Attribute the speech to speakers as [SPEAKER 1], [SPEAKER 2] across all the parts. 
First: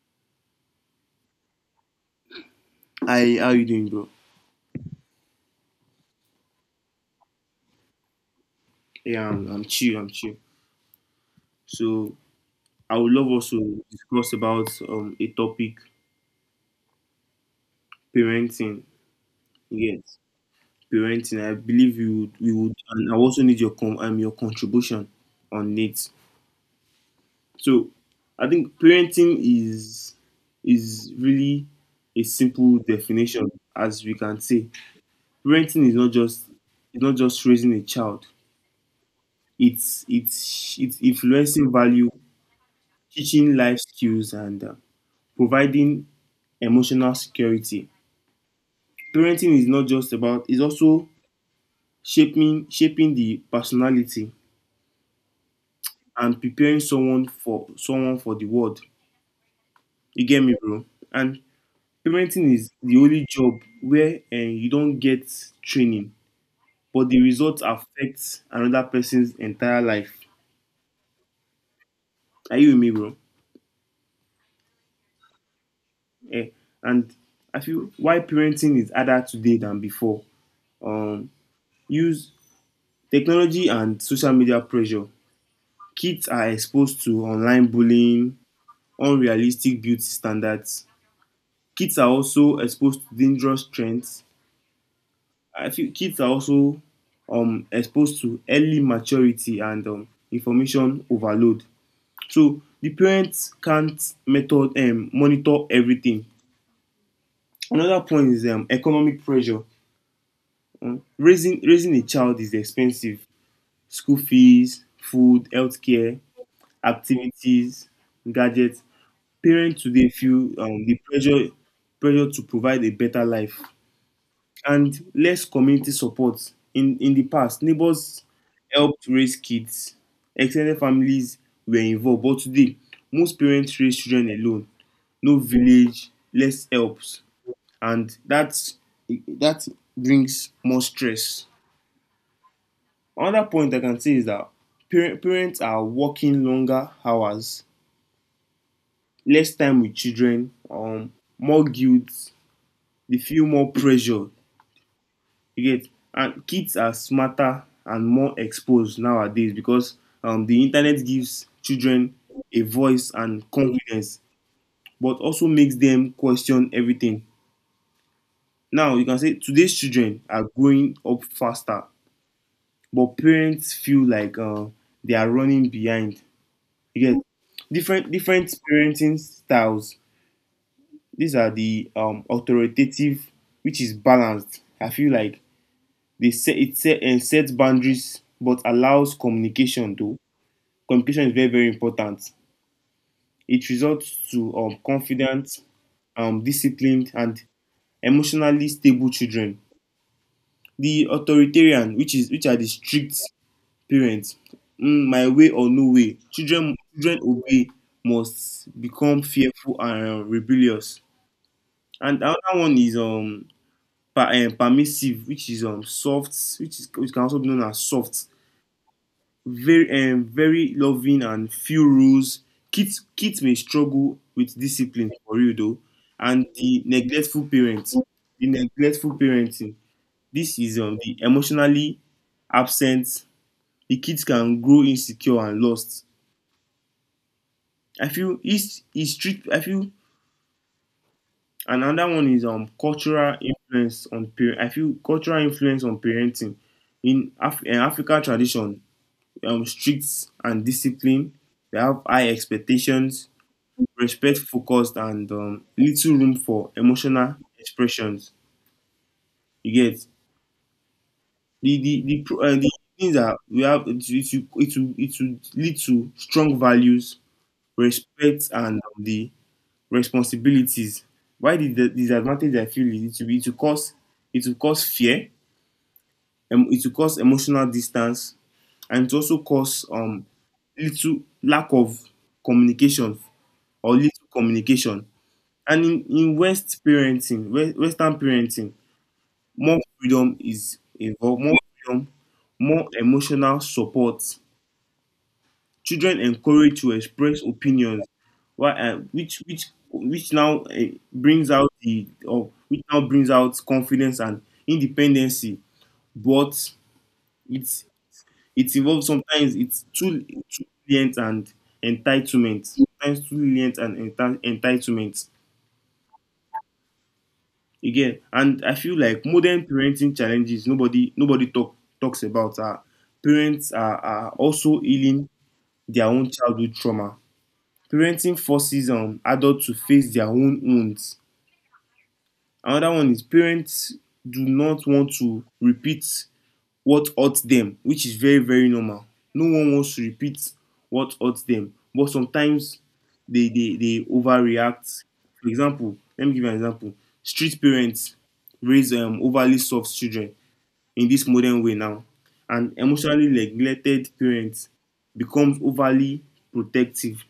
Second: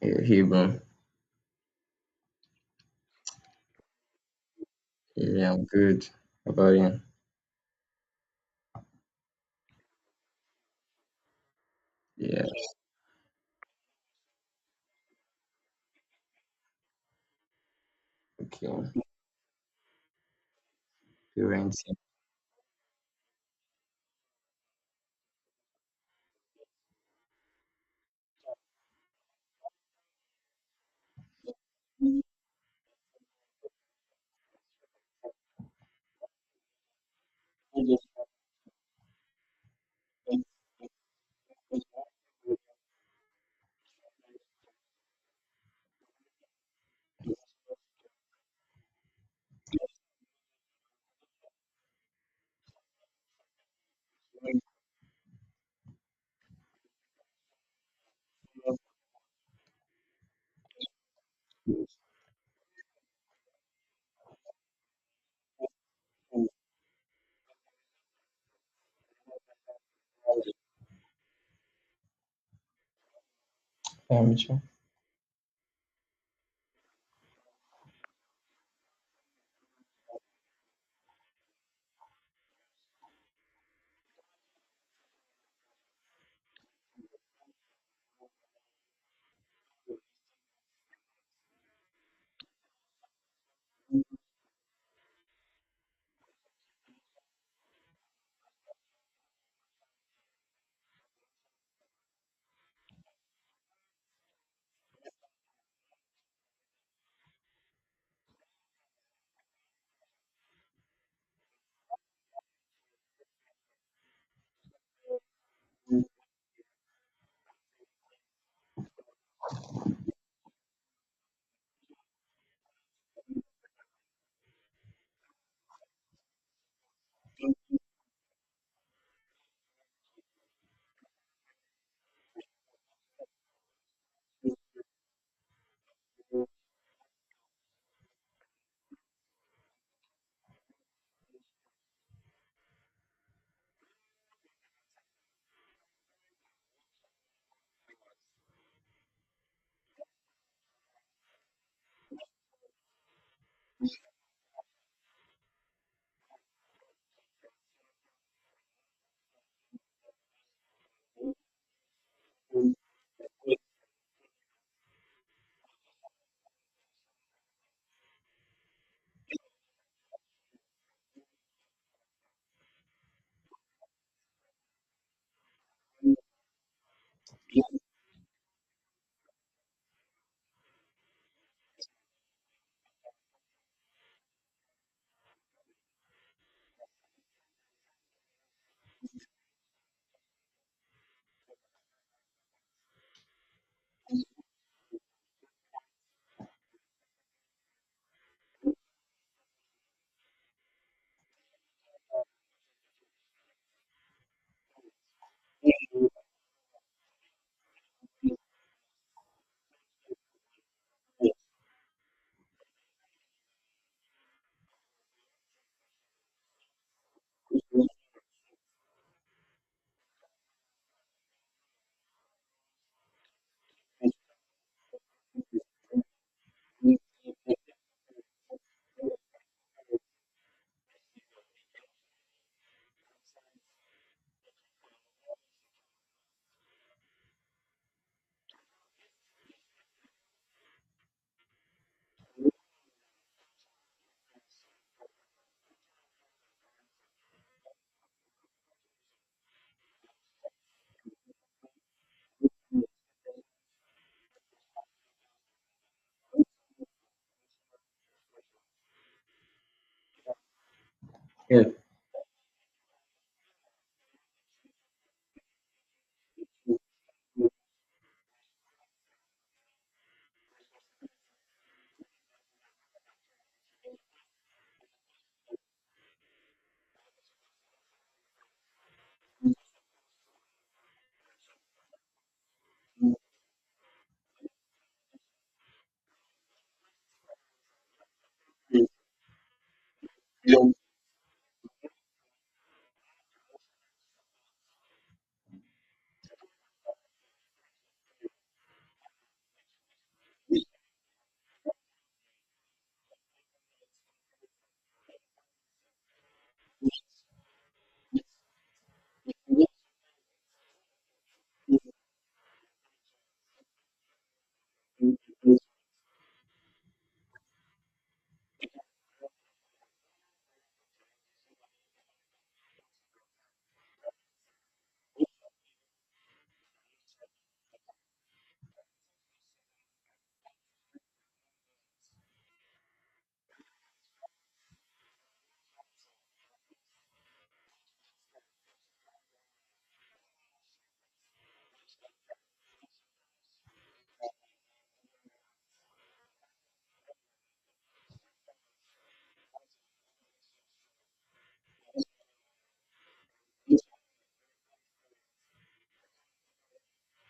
[SPEAKER 1] Hey, hey, bro.
[SPEAKER 2] Hi, how you doing, bro?
[SPEAKER 1] Yeah, I'm good. How about you?
[SPEAKER 2] Yeah, I'm chill. I'm chill. So
[SPEAKER 1] Yeah,
[SPEAKER 2] I would love us to discuss about a topic, parenting.
[SPEAKER 1] okay.
[SPEAKER 2] Yes, parenting.
[SPEAKER 1] You
[SPEAKER 2] I believe we would, and I also need your com your contribution on it. So I think parenting is really a simple definition, as we can say. Parenting is not just it's not just raising a child. It's influencing value, teaching life skills, and providing emotional security. Parenting is not just about it's also shaping the personality and preparing someone for the world. You get me, bro? And parenting is the only job where you don't get training, but the results affect another person's entire life. Are you with me, bro?
[SPEAKER 1] Yeah, me too.
[SPEAKER 2] Yeah. And I feel why parenting is harder today than before. Um, use technology and social media pressure. Kids are exposed to online bullying, unrealistic beauty standards. Kids are also exposed to dangerous trends. I feel kids are also exposed to early maturity and information overload. So the parents can't method monitor everything. Another point is economic pressure. Raising a child is expensive. School fees, food, healthcare, activities, gadgets. Parents today feel the pressure to provide a better life, and less community support. In the past, neighbors helped raise kids, extended families were involved, but today most parents raise children alone. No village, less helps, and that brings more stress. Another point I can say is that parents are working longer hours, less time with children, more guilt. They feel more pressure, you get, and kids are smarter and more exposed nowadays because the internet gives children a voice and confidence, but also makes them question everything. Now you can say today's children are growing up faster, but parents feel like they are running behind, you get. Different parenting styles, these are the authoritative, which is balanced, I feel like. They set it set, sets boundaries but allows communication though. Communication is very very important. It results to confident, disciplined, and emotionally stable children. The authoritarian, which is which are the strict parents, mm, my way or no way. Children obey, must become fearful and rebellious. And another one is permissive, which is soft, which is which can also be known as soft. Very very loving and few rules. Kids may struggle with discipline for you though, and the neglectful parents, the neglectful parenting. This is the emotionally absent. The kids can grow insecure and lost. I feel is it's strict. I feel another one is cultural influence on parent. I feel cultural influence on parenting in in African tradition. Strict and discipline. They have high expectations, respect focused, and little room for emotional expressions, you get.
[SPEAKER 1] Yeah. Yeah.
[SPEAKER 2] The the things that we have, it will lead to strong values, respect, and the responsibilities. Why the disadvantage I feel is, it will be? It will cause, it will cause fear, it will cause emotional distance, and it will also cause little lack of communication, or little communication. And in West parenting, Western parenting, more freedom is involved, more freedom, more emotional support. Children encouraged to express opinions, why, which now brings out the or which now brings out confidence and independency. But it's, it involves, sometimes it's too too lenient and entitlement. Sometimes too lenient and entitlement. Again, and I feel like modern parenting challenges nobody, nobody talks about, are parents are also healing their own childhood trauma. Parenting forces adults to face their own wounds. Another one is, parents do not want to repeat what hurts them, which is very very normal. No one wants to repeat what hurts them, but sometimes they overreact. For example, let me give you an example. Street parents raise overly soft children in this modern way now, and emotionally neglected parents becomes overly protective,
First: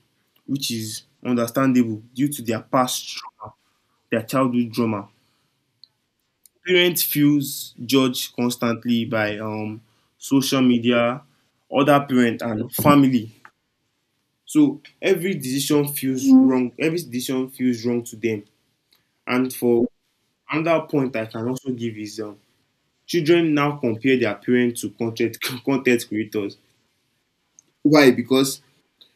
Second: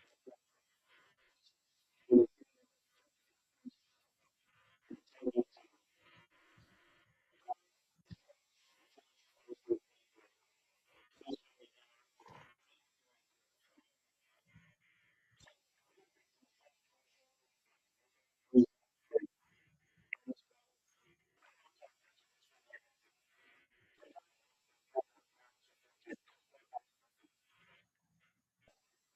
[SPEAKER 2] which is understandable due to their their childhood trauma. Parent feels judged constantly by social media, other parent and family. So every decision feels, mm, wrong. Every decision feels wrong to them. And for another point I can also give is children now compare their parents to content content creators. Why? Because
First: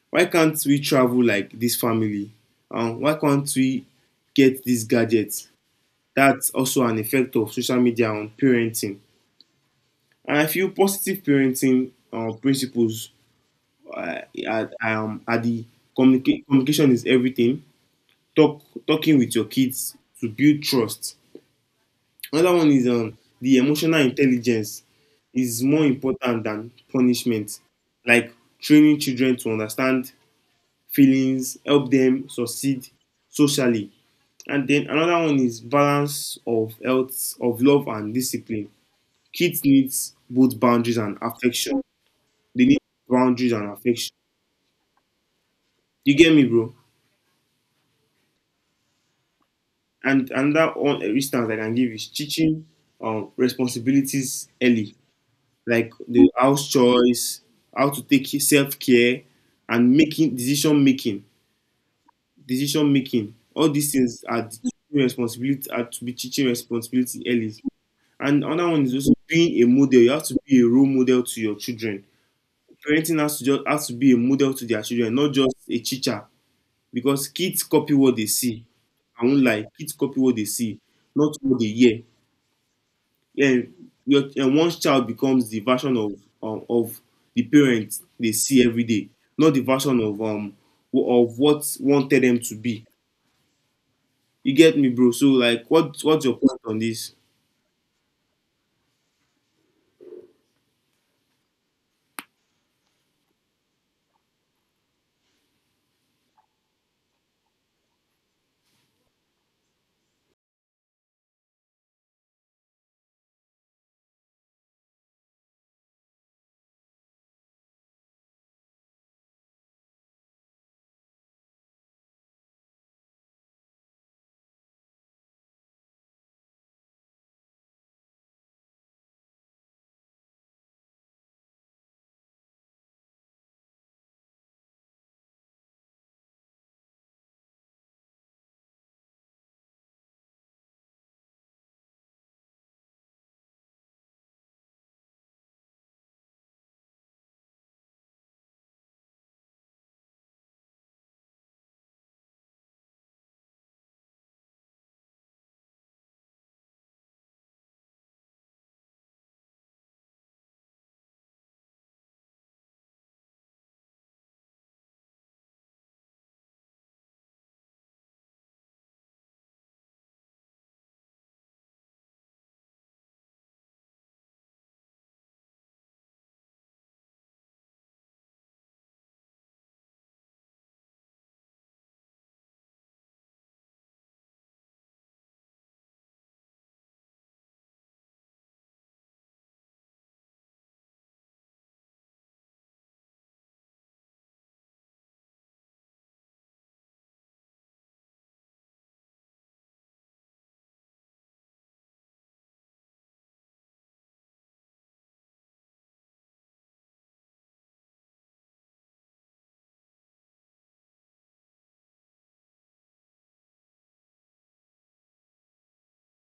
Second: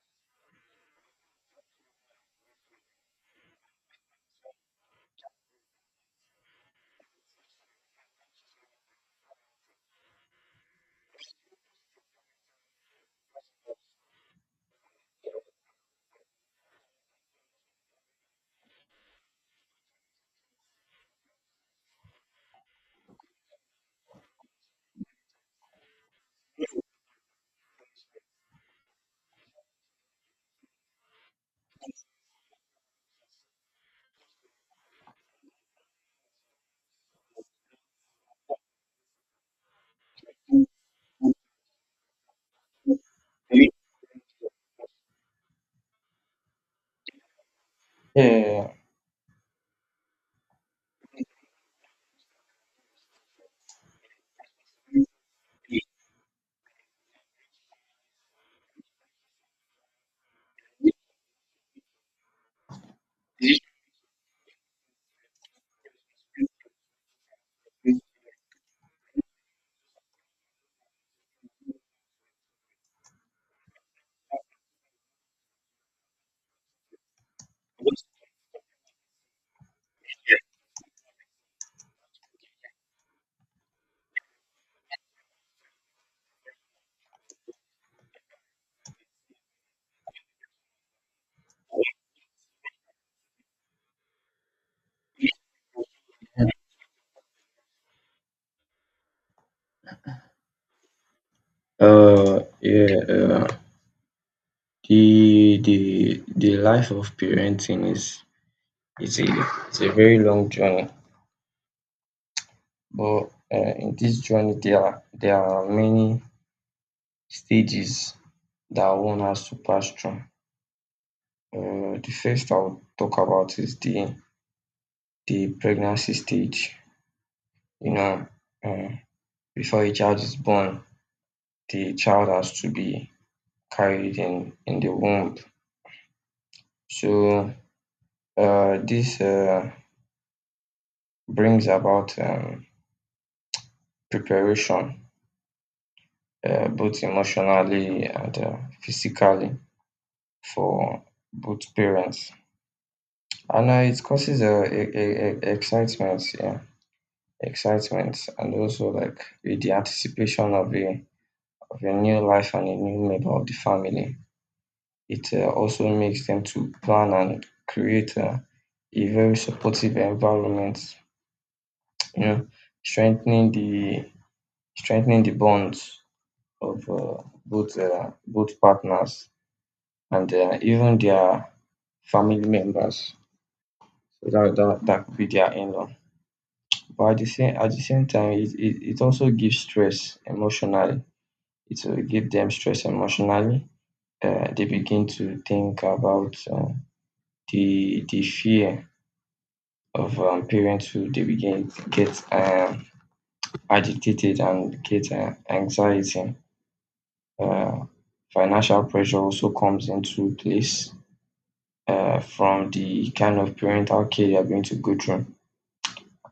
[SPEAKER 2] why can't we travel like this family? Why can't we get these gadgets? That's also an effect of social media on parenting. And I feel positive parenting principles uh, are the communication is everything. Talking with your kids to build trust. Another one is the emotional intelligence is more important than punishment. Like training children to understand feelings, help them succeed socially. And then another one is balance of health, of love and discipline. Kids needs both boundaries and affection. They need boundaries and affection. You get me, bro? And another one instance I can give is teaching responsibilities early, like the house chores, how to take self care, and decision making. All these things are teaching responsibility, are to be teaching responsibility early. And another one is also being a model. You have to be a role model to your children. Parenting has to be a model to their children, not just a teacher, because kids copy what they see. I won't lie, kids copy what they see, not what they hear. Yeah, and one child becomes the version of the parents they see every day, not the version of of what wanted them to be. You get me, bro? So like, what's your point on this?
[SPEAKER 1] Yeah. The life of parenting is a very long journey, but in this journey there are many stages that one has to pass through. The first I'll talk about is the pregnancy stage. You know, uh before a child is born, the child has to be carried in the womb. So this brings about preparation, both emotionally and physically for both parents. And it causes a excitement, yeah, excitement, and also like the anticipation of a new life and a new member of the family. It also makes them to plan and create a very supportive environment. You know, strengthening the strengthening the bonds of both partners and even their family members so that don't attack their in-law. But at the same time, it also gives stress emotionally. It will give them stress emotionally. They begin to think about the fear of parenthood. They begin to get agitated and get anxiety. Uh, Financial pressure also comes into place from the kind of parental care they are going to go through.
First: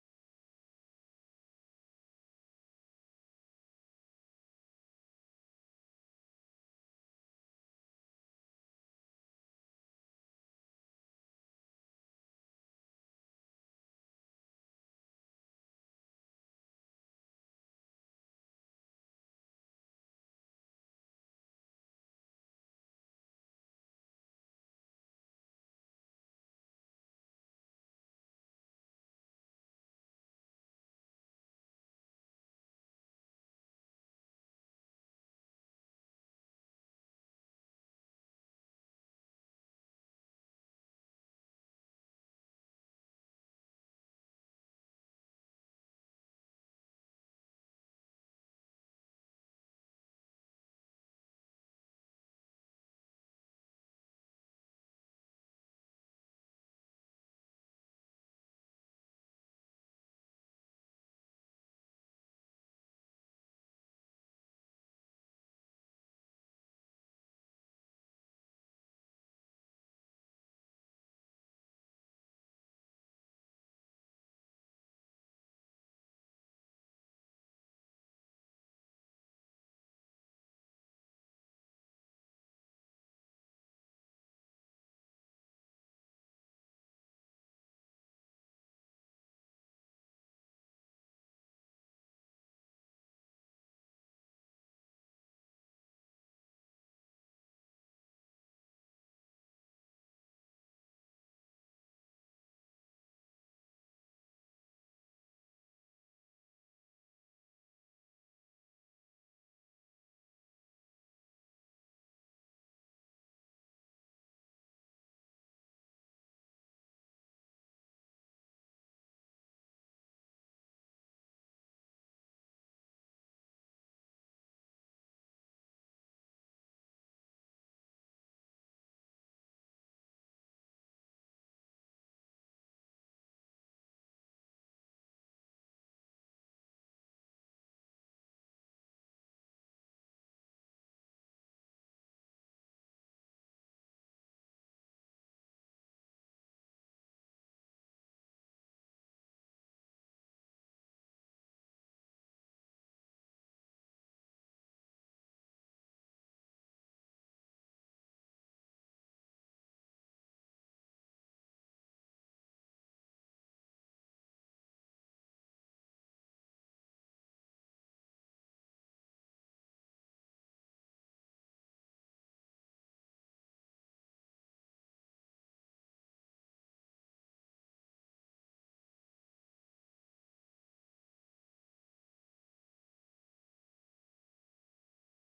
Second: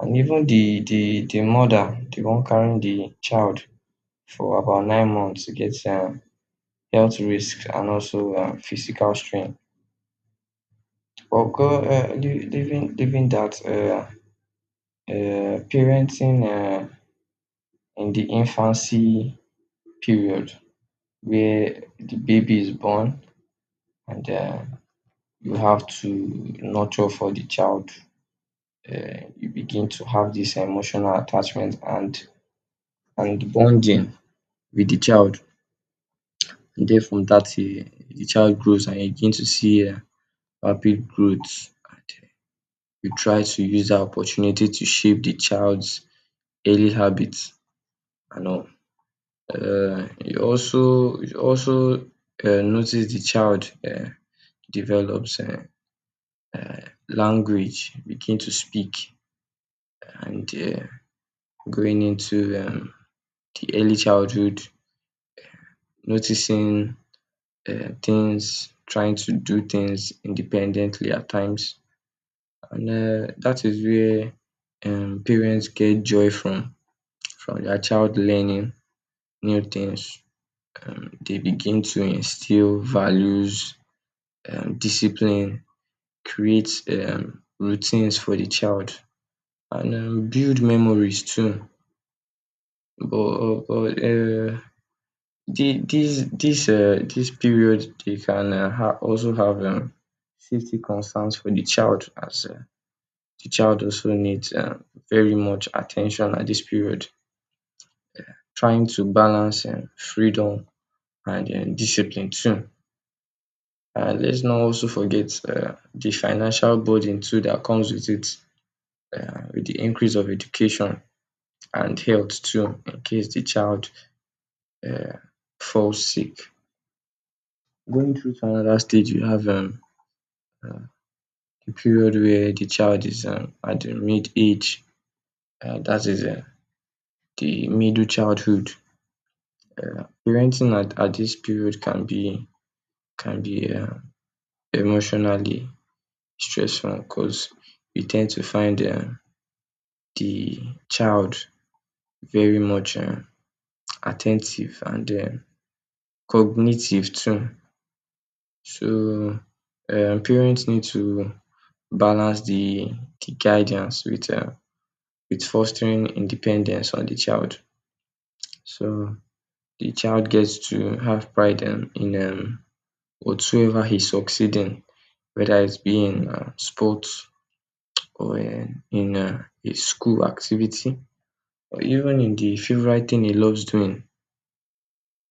[SPEAKER 1] And even the mother, the one carrying the child for about 9 months, gets health risks and also physical strain. But leaving dat parenting in the infancy period where the baby is born, and you have to nurture for the child. You begin to have this emotional attachment and bonding with the child. And then from that year, the child grows, and you begin to see rapid growth. And you try to use that opportunity to shape the child's early habits and all. You also notice the child develops language, begin to speak, and going into the early childhood, noticing things, trying to do things independently at times. And that is where parents get joy from their child learning new things. They begin to instill values, discipline, create routines for the child, and build memories too. But the this this this period they can ha also have safety concerns for the child, as the child also needs very much attention at this period. Trying to balance freedom and discipline too. And let's not also forget the financial burden too that comes with it, with the increase of education and health too in case the child um falls sick. Going through to another stage, you have uh, the period where the child is at the mid age, dat is the middle childhood. Parenting at this period can be, can be um emotionally stressful because we tend to find the child very much at and cognitive too. So parents need to balance the guidance with fostering independence on the child. So the child gets to have pride in whatsoever he's succeeding, whether it's being in sports or in a school activity. Even in the favorite thing he loves doing,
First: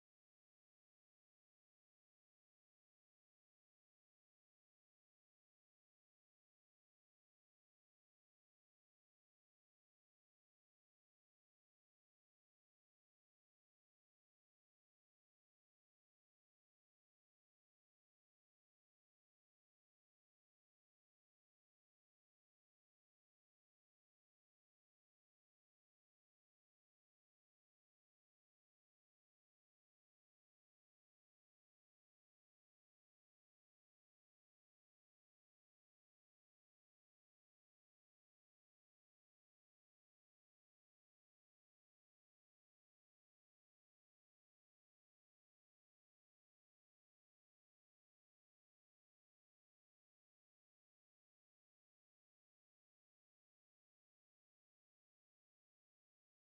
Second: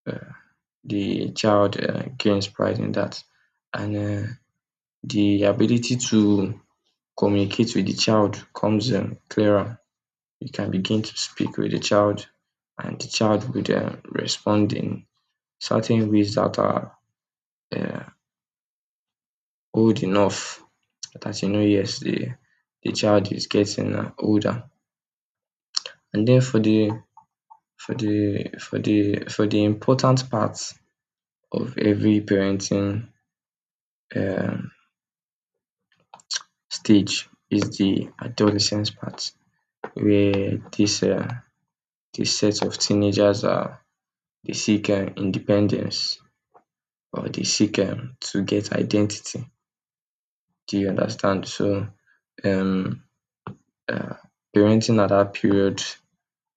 [SPEAKER 1] uh, the child gains pride in that. And the ability to communicate with the child comes clearer. You can begin to speak with the child, and the child would respond in certain ways that are uh, old enough that you know, yes, the child is getting older. And then for the important part of every parenting um, stage is the adolescence part where this set of teenagers are, they seek independence or they seek to get identity. Do you understand? So um, uh, parenting at that period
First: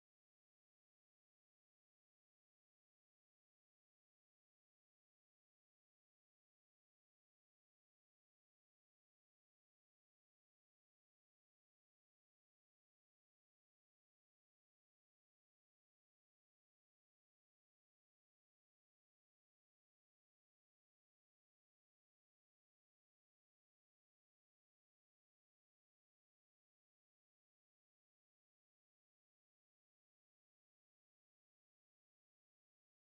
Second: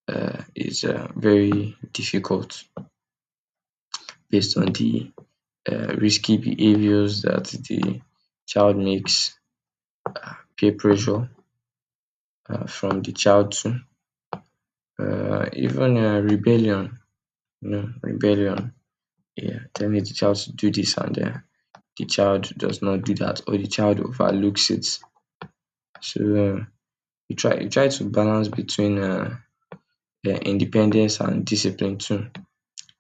[SPEAKER 1] is very difficult based on the risky behaviors that the child makes, peer pressure from the child too, even rebellion. No, rebellion. Yeah, telling the child to do this, and the child does not do that, or the child overlooks it. So uh, you try to balance between independence and discipline too,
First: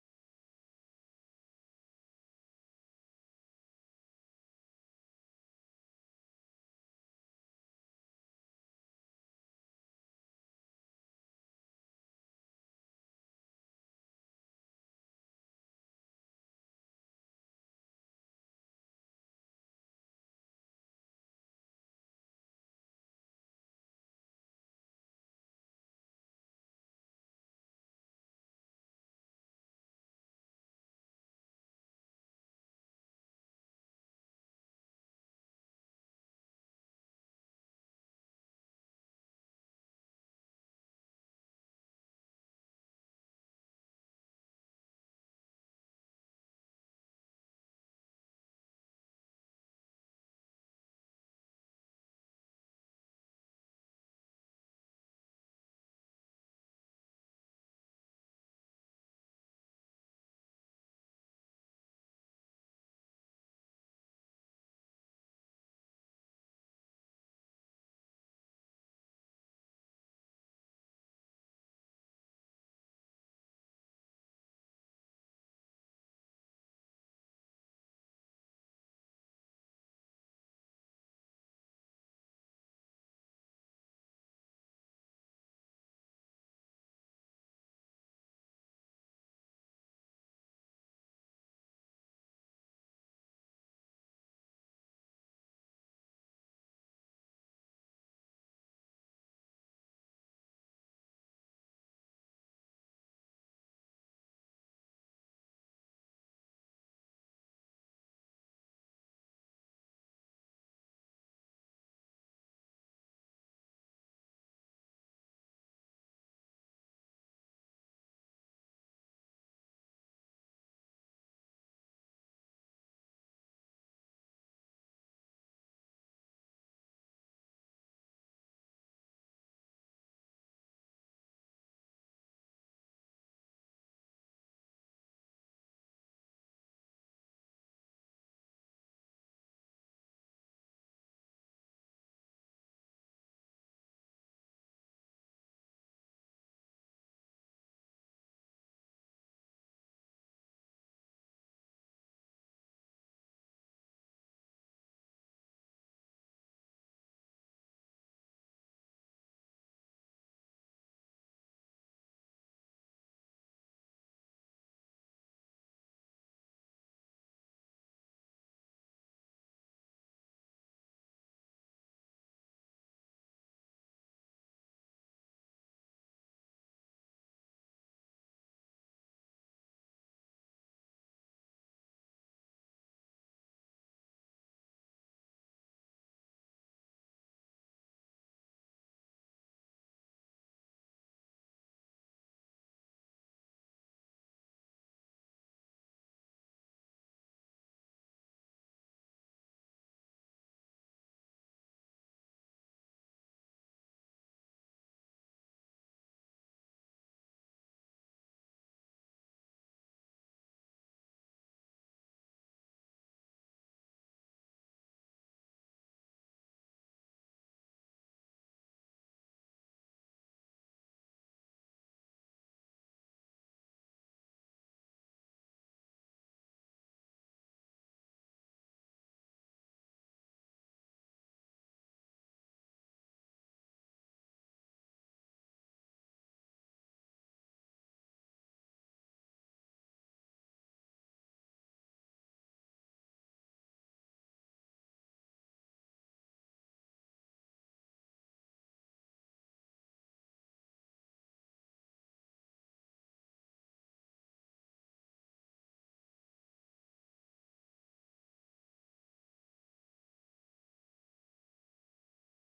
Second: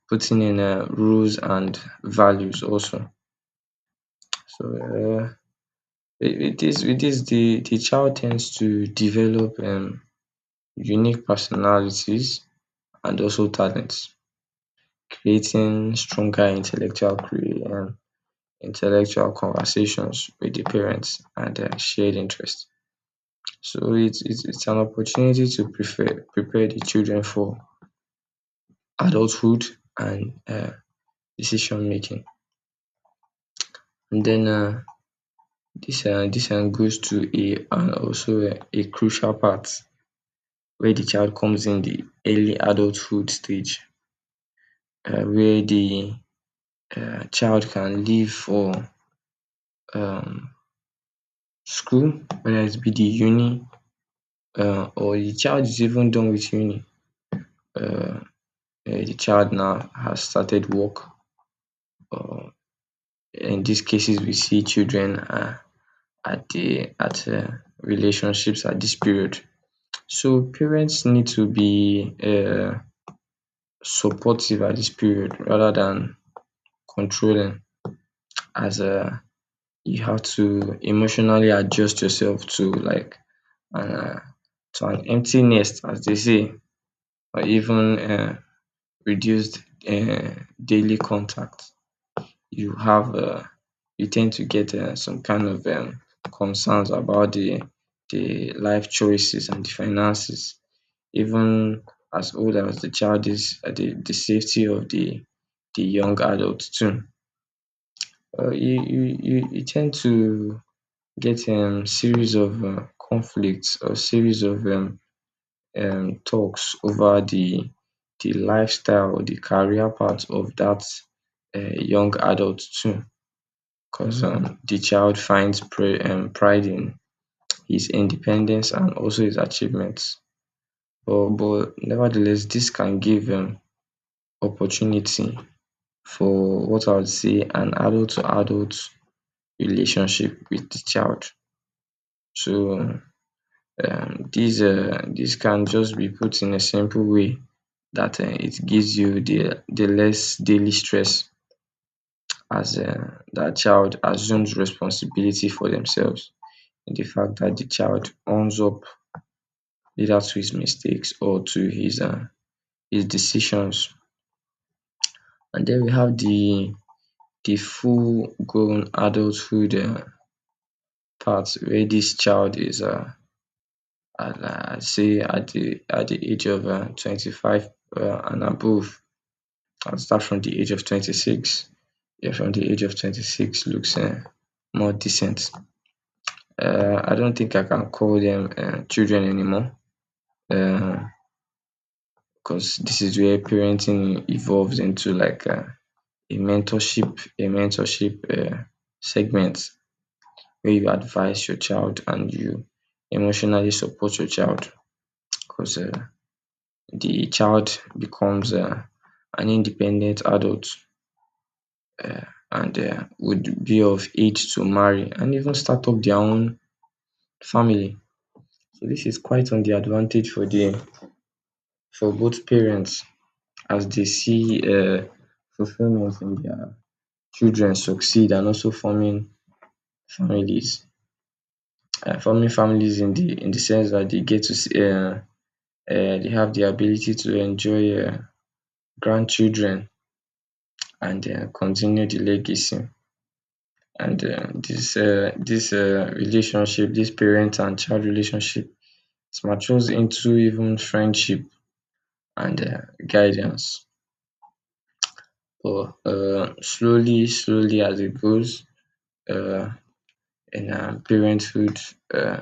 [SPEAKER 1] putting in rules and values also. So with this the child tends to develop unique personalities and also talents, creating stronger intellectual conversations with the parents and their shared interests. So it's an opportunity to prepare the children for adulthood and decision making. And then this one goes to a and also a crucial part where the child comes in the early adulthood stage, where the child can leave for um, school, whether it be the uni, or the child is even done with uni. uh, the child now has started work. Uh, in these cases, we see children at the at relationships at this period. So parents need to be supportive at this period rather than controlling, as you have to emotionally adjust yourself to like an to an empty nest, as they say, or even reduced uh, daily contact. you have uh, you tend to get some kind of concerns about the life choices and the finances. Even as old as the child is, the safety of the young adult too. You tend to get series of conflicts or series of talks over the lifestyle or the career path of that young adult too. Concern: The child finds pride in his independence and also his achievements, but nevertheless this can give opportunity for what I would say an adult to adult relationship with the child. So this can just be put in a simple way that it gives you the less daily stress as that child assumes responsibility for themselves. The fact that the child owns up either to his mistakes or to his decisions. And then we have the full grown adulthood part where this child is say at the age of 25, and above, and start from the age of 26. Yeah, from the age of 26 looks more decent. I don't think I can call them children anymore, uh, because this is where parenting evolves into like a mentorship segment where you advise your child and you emotionally support your child, because the child becomes an independent adult, uh, and would be of age to marry and even start up their own family. So this is quite on the advantage for both parents, as they see fulfillment in their children succeed, and also families forming families in the sense that they get to see, they have the ability to enjoy grandchildren and continue the legacy, and dis dis relationship, this parent and child relationship, it matures into even friendship and guidance, but slowly as it goes uh in parenthood uh.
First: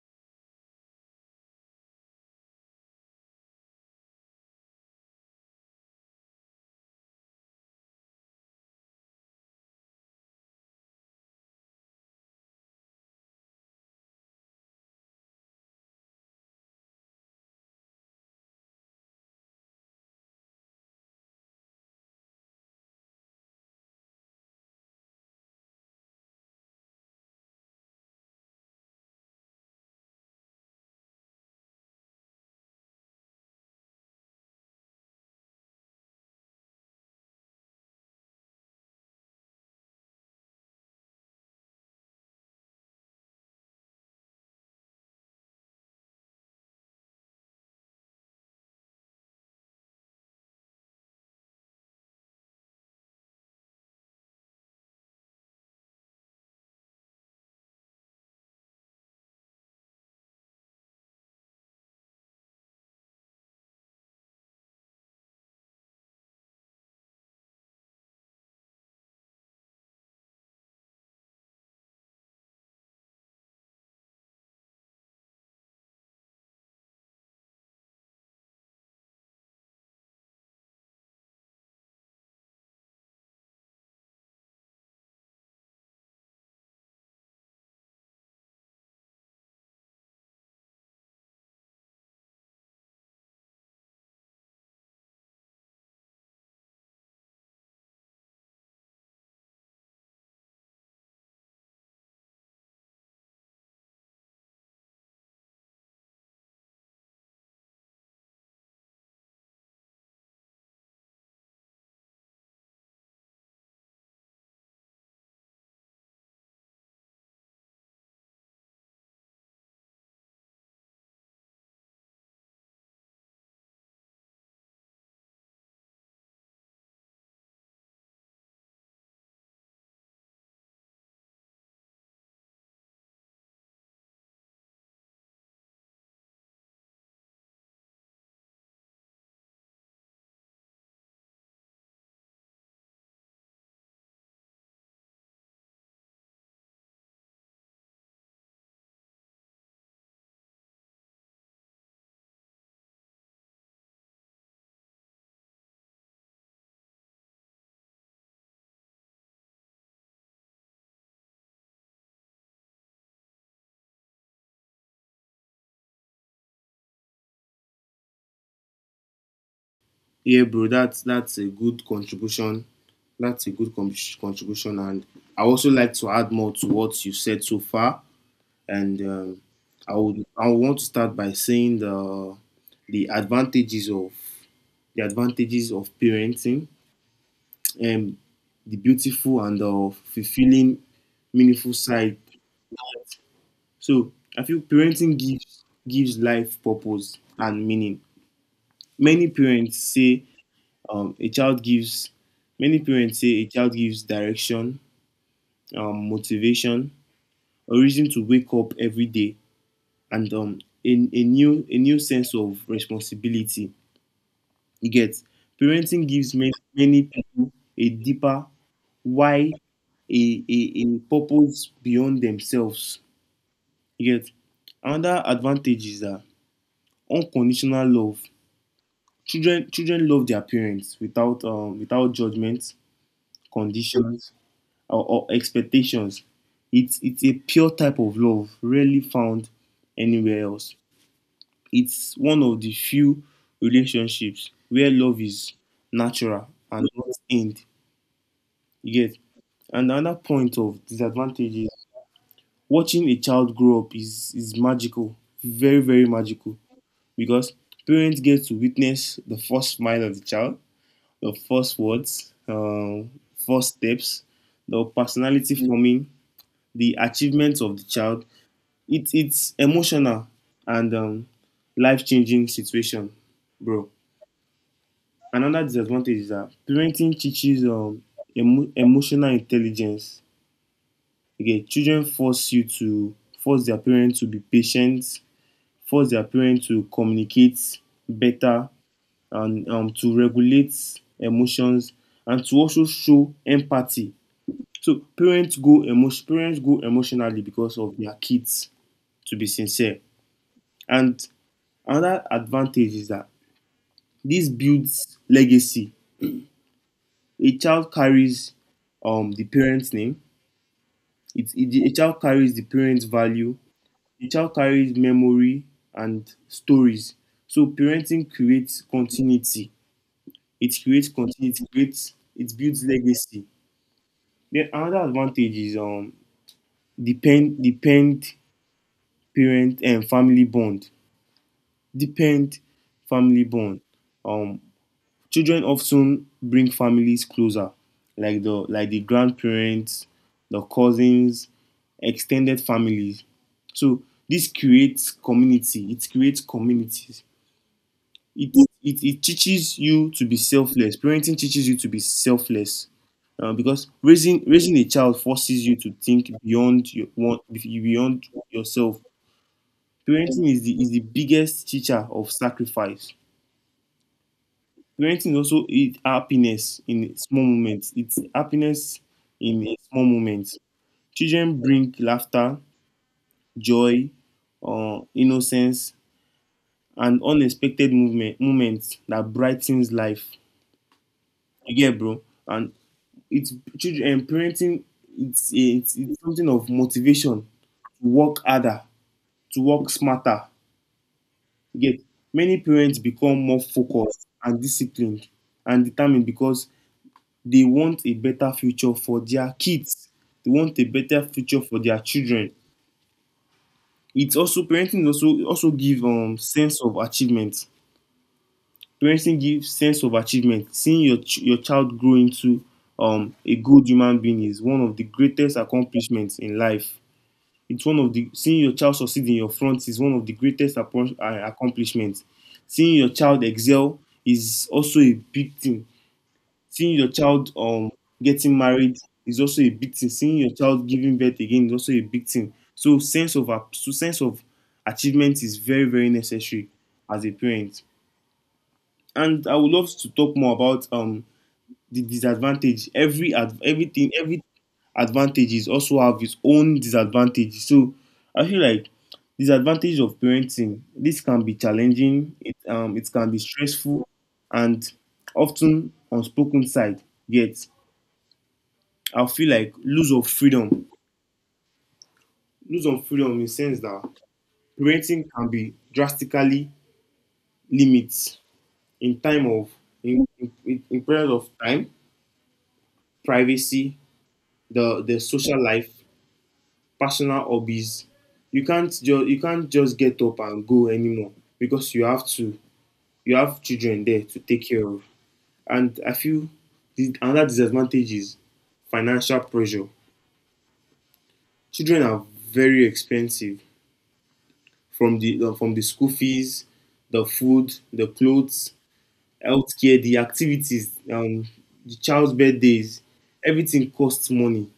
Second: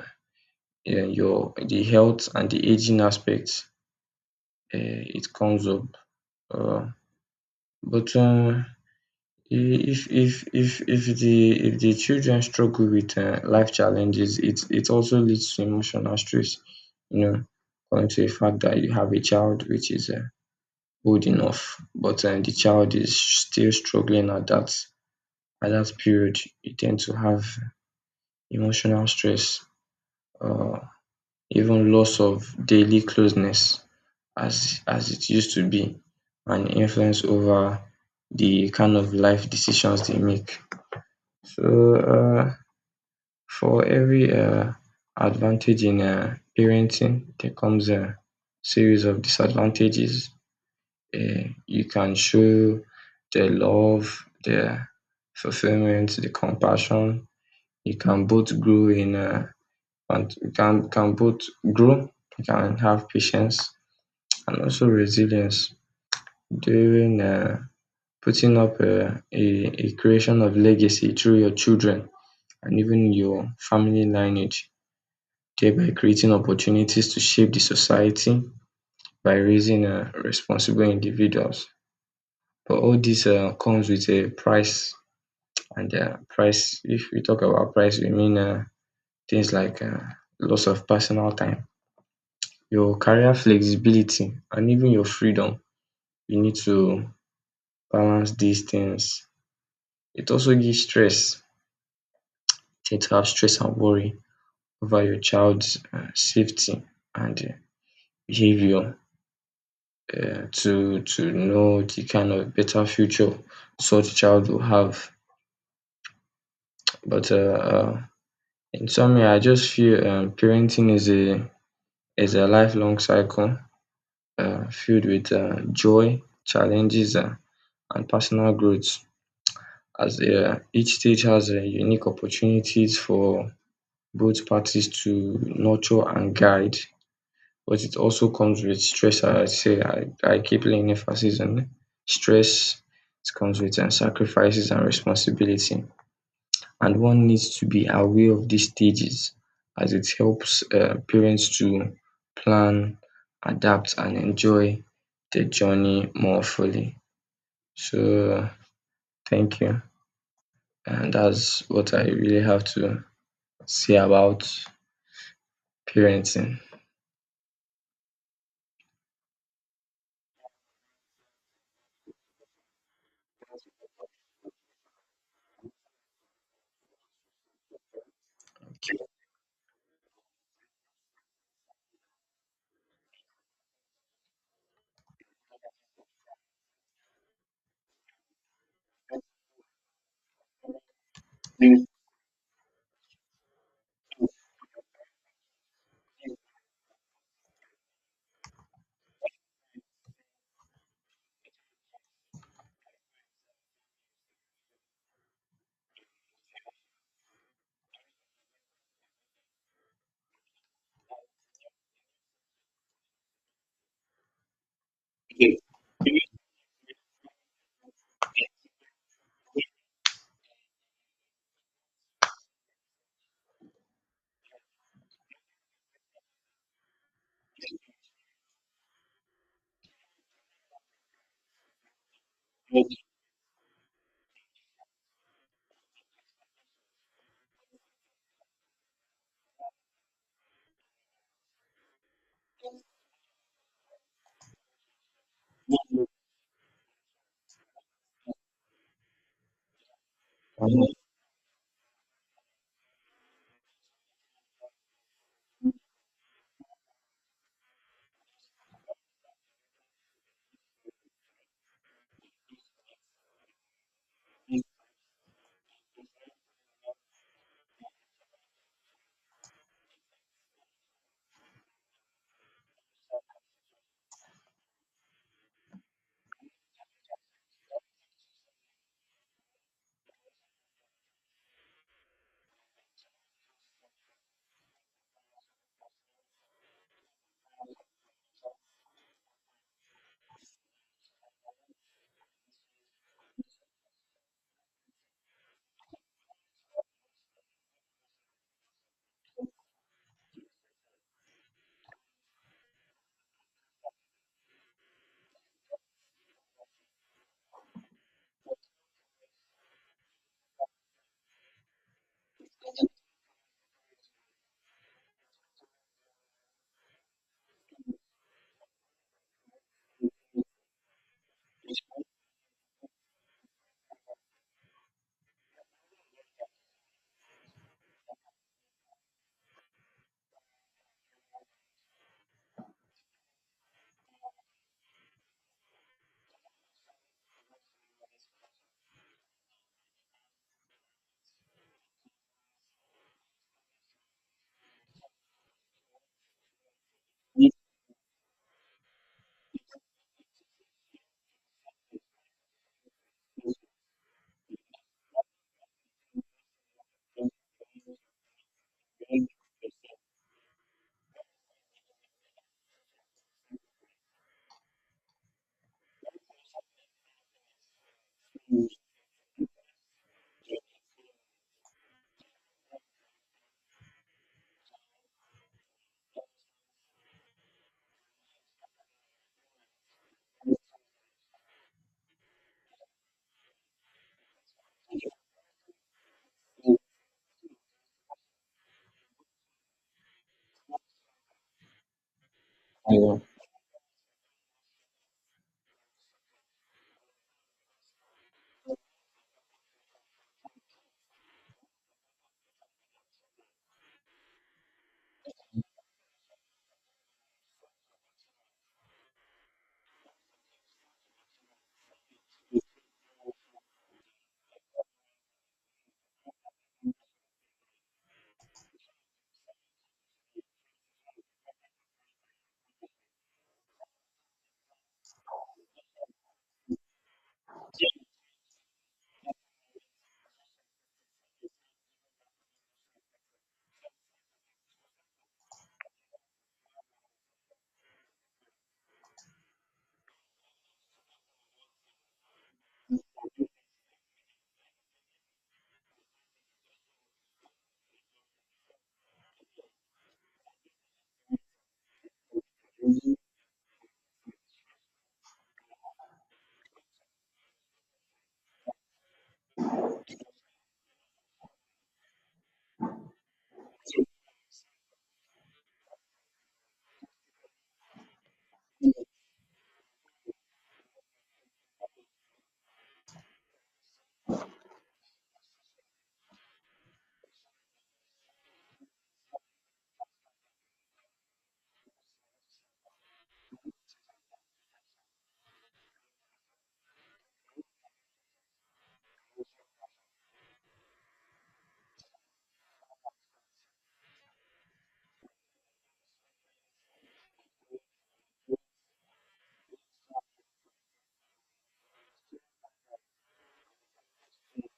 [SPEAKER 1] Yeah, your the health and the aging aspect, it comes up. Uh, but if the children struggle with life challenges, it also leads to emotional stress. You know, going to the fact that you have a child which is old enough, but the child is still struggling at that period, you tend to have emotional stress. Uh, Even loss of daily closeness as it used to be, and influence over the kind of life decisions they make. So for every advantage in parenting, there comes a series of disadvantages. You can show the love, the fulfillment, the compassion. You can both grow in, and you can both grow. You can have patience and also resilience during putting up a creation of legacy through your children and even your family lineage, thereby creating opportunities to shape the society by raising responsible individuals. But all this comes with a price, and price, if we talk about price, we mean things like loss of personal time, your career flexibility, and even your freedom. You need to balance these things. It also gives stress. Tend to have stress and worry over your child's safety and behavior, to know the kind of better future such child will have. But in summary, I just feel parenting is a lifelong cycle filled with joy, challenges, and personal growth. As each stage has unique opportunities for both parties to nurture and guide, but it also comes with stress. I keep laying emphasis on stress. It comes with and sacrifices and responsibility, and one needs to be aware of these stages, as it helps parents to plan, adapt, and enjoy the journey more fully. So thank you, and that's what I really have to say about parenting.
[SPEAKER 2] Yeah, bro, that's a good contribution. That's a good contribution, and I also like to add more to what you said so far. And I would want to start by saying the the advantages of the advantages of parenting, and the beautiful and the fulfilling, meaningful side. So I feel parenting gives life purpose and meaning. Many parents say um, a child gives many parents say a child gives direction, motivation, a reason to wake up every day, and a new sense of responsibility. You get, parenting gives many, many people a deeper why, a purpose beyond themselves. You get, another advantage is that unconditional love. Children love their parents without without judgments, conditions, or expectations. It's a pure type of love, rarely found anywhere else. It's one of the few relationships where love is natural and not end. You get. And another point of disadvantage is, watching a child grow up is magical, very, very magical, because parents get to witness the first smile of the child, the first words, first steps, the personality forming, the achievements of the child. It, it's emotional and life changing situation, bro. Another disadvantage is that parenting teaches emotional intelligence. Okay, children force you to force their parents to be patient, force their parents to communicate better, and to regulate emotions and to also show empathy. So parents go emotionally because of their kids, to be sincere. And another advantage is that this builds legacy. A child carries the parent's name. A child carries the parent's value. The child carries memory and stories. So parenting creates continuity. It creates continuity. It builds legacy. Then another advantage is depend parent and family bond. Depend family bond. Um children often bring families closer, like the grandparents, the cousins, extended families. So this creates community. It creates communities. it, it teaches you to be selfless, parenting teaches you to be selfless,
[SPEAKER 1] Um,
[SPEAKER 2] because raising a child forces you to think beyond your want, beyond yourself.
[SPEAKER 1] Yeah.
[SPEAKER 2] Parenting is the biggest teacher of sacrifice. Parenting is also it happiness in small moments, it's happiness in a small moments. Children bring laughter, joy, innocence, and unexpected movement moments that brightens life, you get, bro. And it's children and parenting, it's something of motivation to work harder, to work smarter, you get. Many parents become more focused and disciplined and determined, because they want a better future for their kids, they want a better future for their children. It's also parenting also also give sense of achievement. Parenting gives sense of achievement. Seeing your your child grow into a good human being is one of the greatest accomplishments in life. It's one of the, seeing your child succeed in your front is one of the greatest accomplishments. Seeing your child excel is also a big thing. Seeing your child getting married is also a big thing. Seeing your child giving birth again is also a big thing. So sense of achievement is very very necessary as a parent. And I would love to talk more about the disadvantage. Everything, every advantages also have its own disadvantage, so I feel like disadvantage of parenting, this can be challenging, it can be stressful and often unspoken side. Yet I feel like lose of freedom, lose of freedom in the sense that parenting can be drastically limits in time of, in period of time, privacy, the social life, personal hobbies. You can't just get up and go anymore because you have to, you have children there to take care of. And I feel another disadvantage is financial pressure. Children are very expensive, from the school fees, the food, the clothes, healthcare, the activities, the child's birthdays. Everything costs money.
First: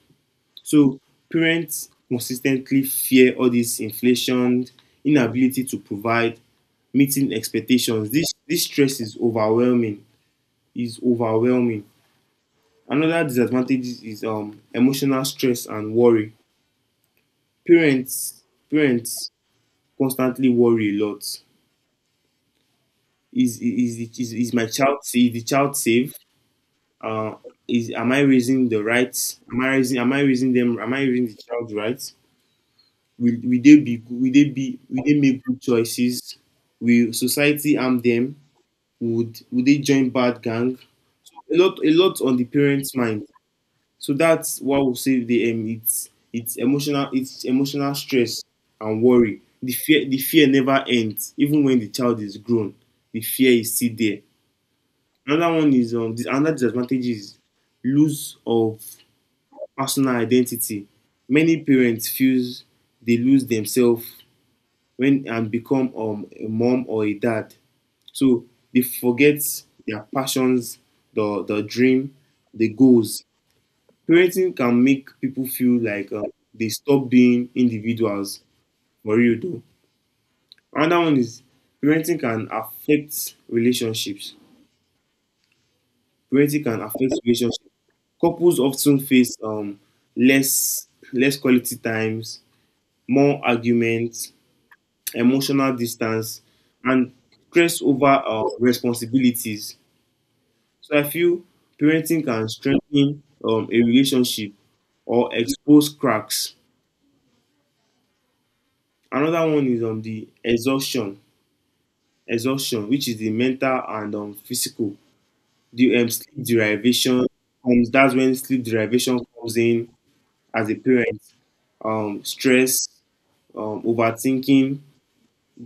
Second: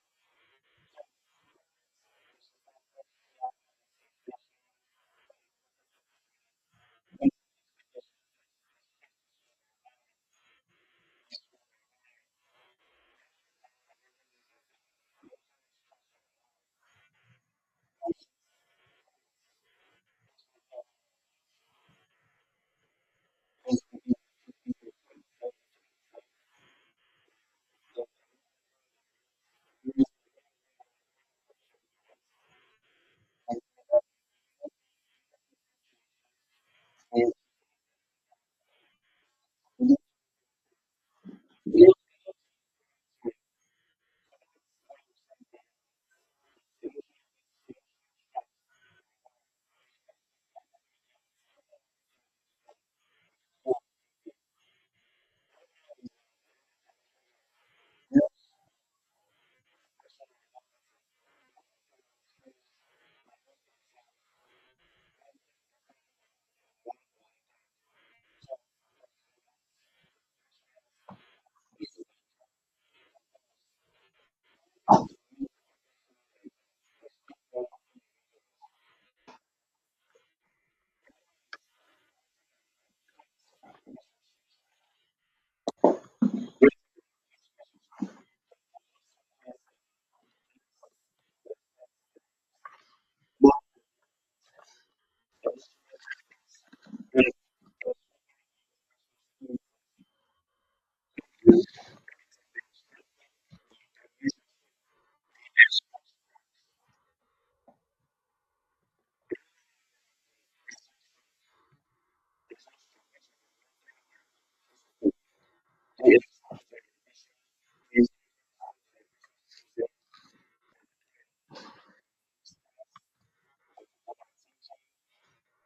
[SPEAKER 2] So parents consistently fear all this inflation, inability to provide, meeting expectations. This stress is overwhelming. Is overwhelming. Another disadvantage is emotional stress and worry. Parents parents constantly worry a lot. Is my child, is the child safe? Uh, is, am I raising the right? Am I raising them? Am I raising the child right? Will they be will they be, will they make good choices? Will society harm them? Would they join bad gang? A lot on the parents' mind. So that's what will save the it's, it's emotional stress and worry. The fear never ends, even when the child is grown. The fear is still there. Another one is another disadvantage is lose of personal identity. Many parents feels they lose themselves when and become a mom or a dad. So they forget their passions, the dream, the goals. Parenting can make people feel like they stop being individuals for real though. Another one is parenting can affect relationships. Parenting can affect relationships. Couples often face less, less quality times, more arguments, emotional distance, and stress over responsibilities. So I feel parenting can strengthen a relationship or expose cracks. Another one is the exhaustion, exhaustion, which is the mental and physical. The sleep derivation comes. That's when sleep derivation comes in as a parent. Stress, overthinking,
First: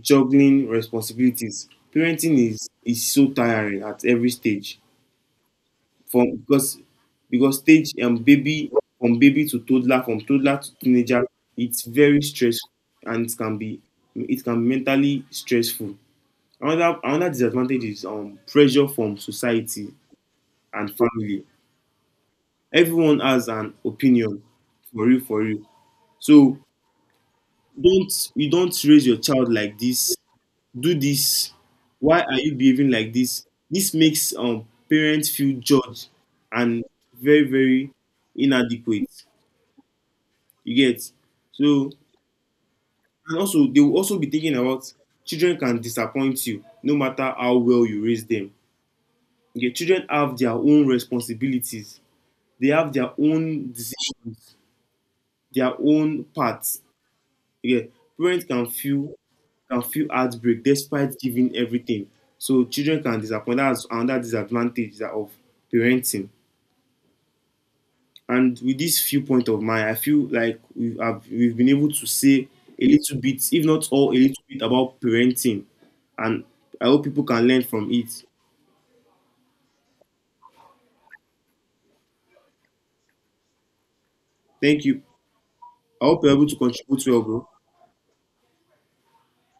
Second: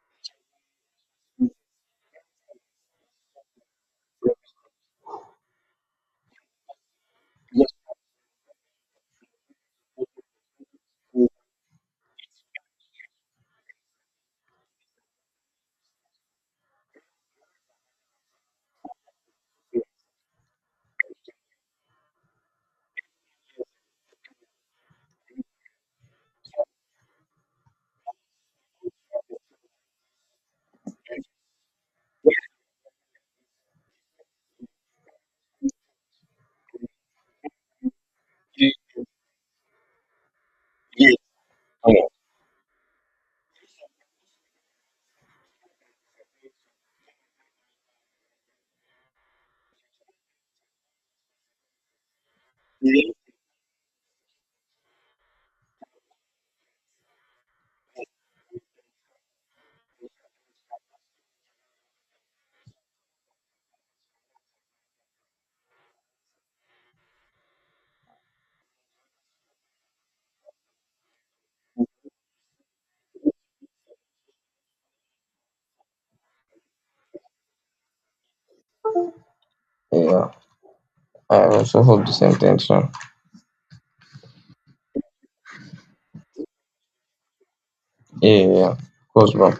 [SPEAKER 2] juggling responsibilities. Parenting is so tiring at every stage. From because stage baby From baby to toddler, from toddler to teenager. It's very stressful and it can be mentally stressful. Another disadvantage is pressure from society and family. Everyone has an opinion for you. So don't you don't raise your child like this. Do this. Why are you behaving like this? This makes parents feel judged and very very inadequate. You get. So and also they will also be thinking about children can disappoint you no matter how well you raise them. You, children have their own responsibilities, they have
[SPEAKER 1] Yeah.
[SPEAKER 2] their own decisions, their own paths. Yeah. Parents can feel heartbreak despite giving everything. So children can disappoint. That's another disadvantage that of parenting. And with this viewpoint of mine, I feel like we've been able to say a little bit, if not all, a little bit about parenting. And I hope people can learn from it.
[SPEAKER 1] Yeah. I also hope the same thing soon.
[SPEAKER 2] Thank you. I hope you're able to contribute well, bro.
[SPEAKER 1] Yeah, yeah. Close back.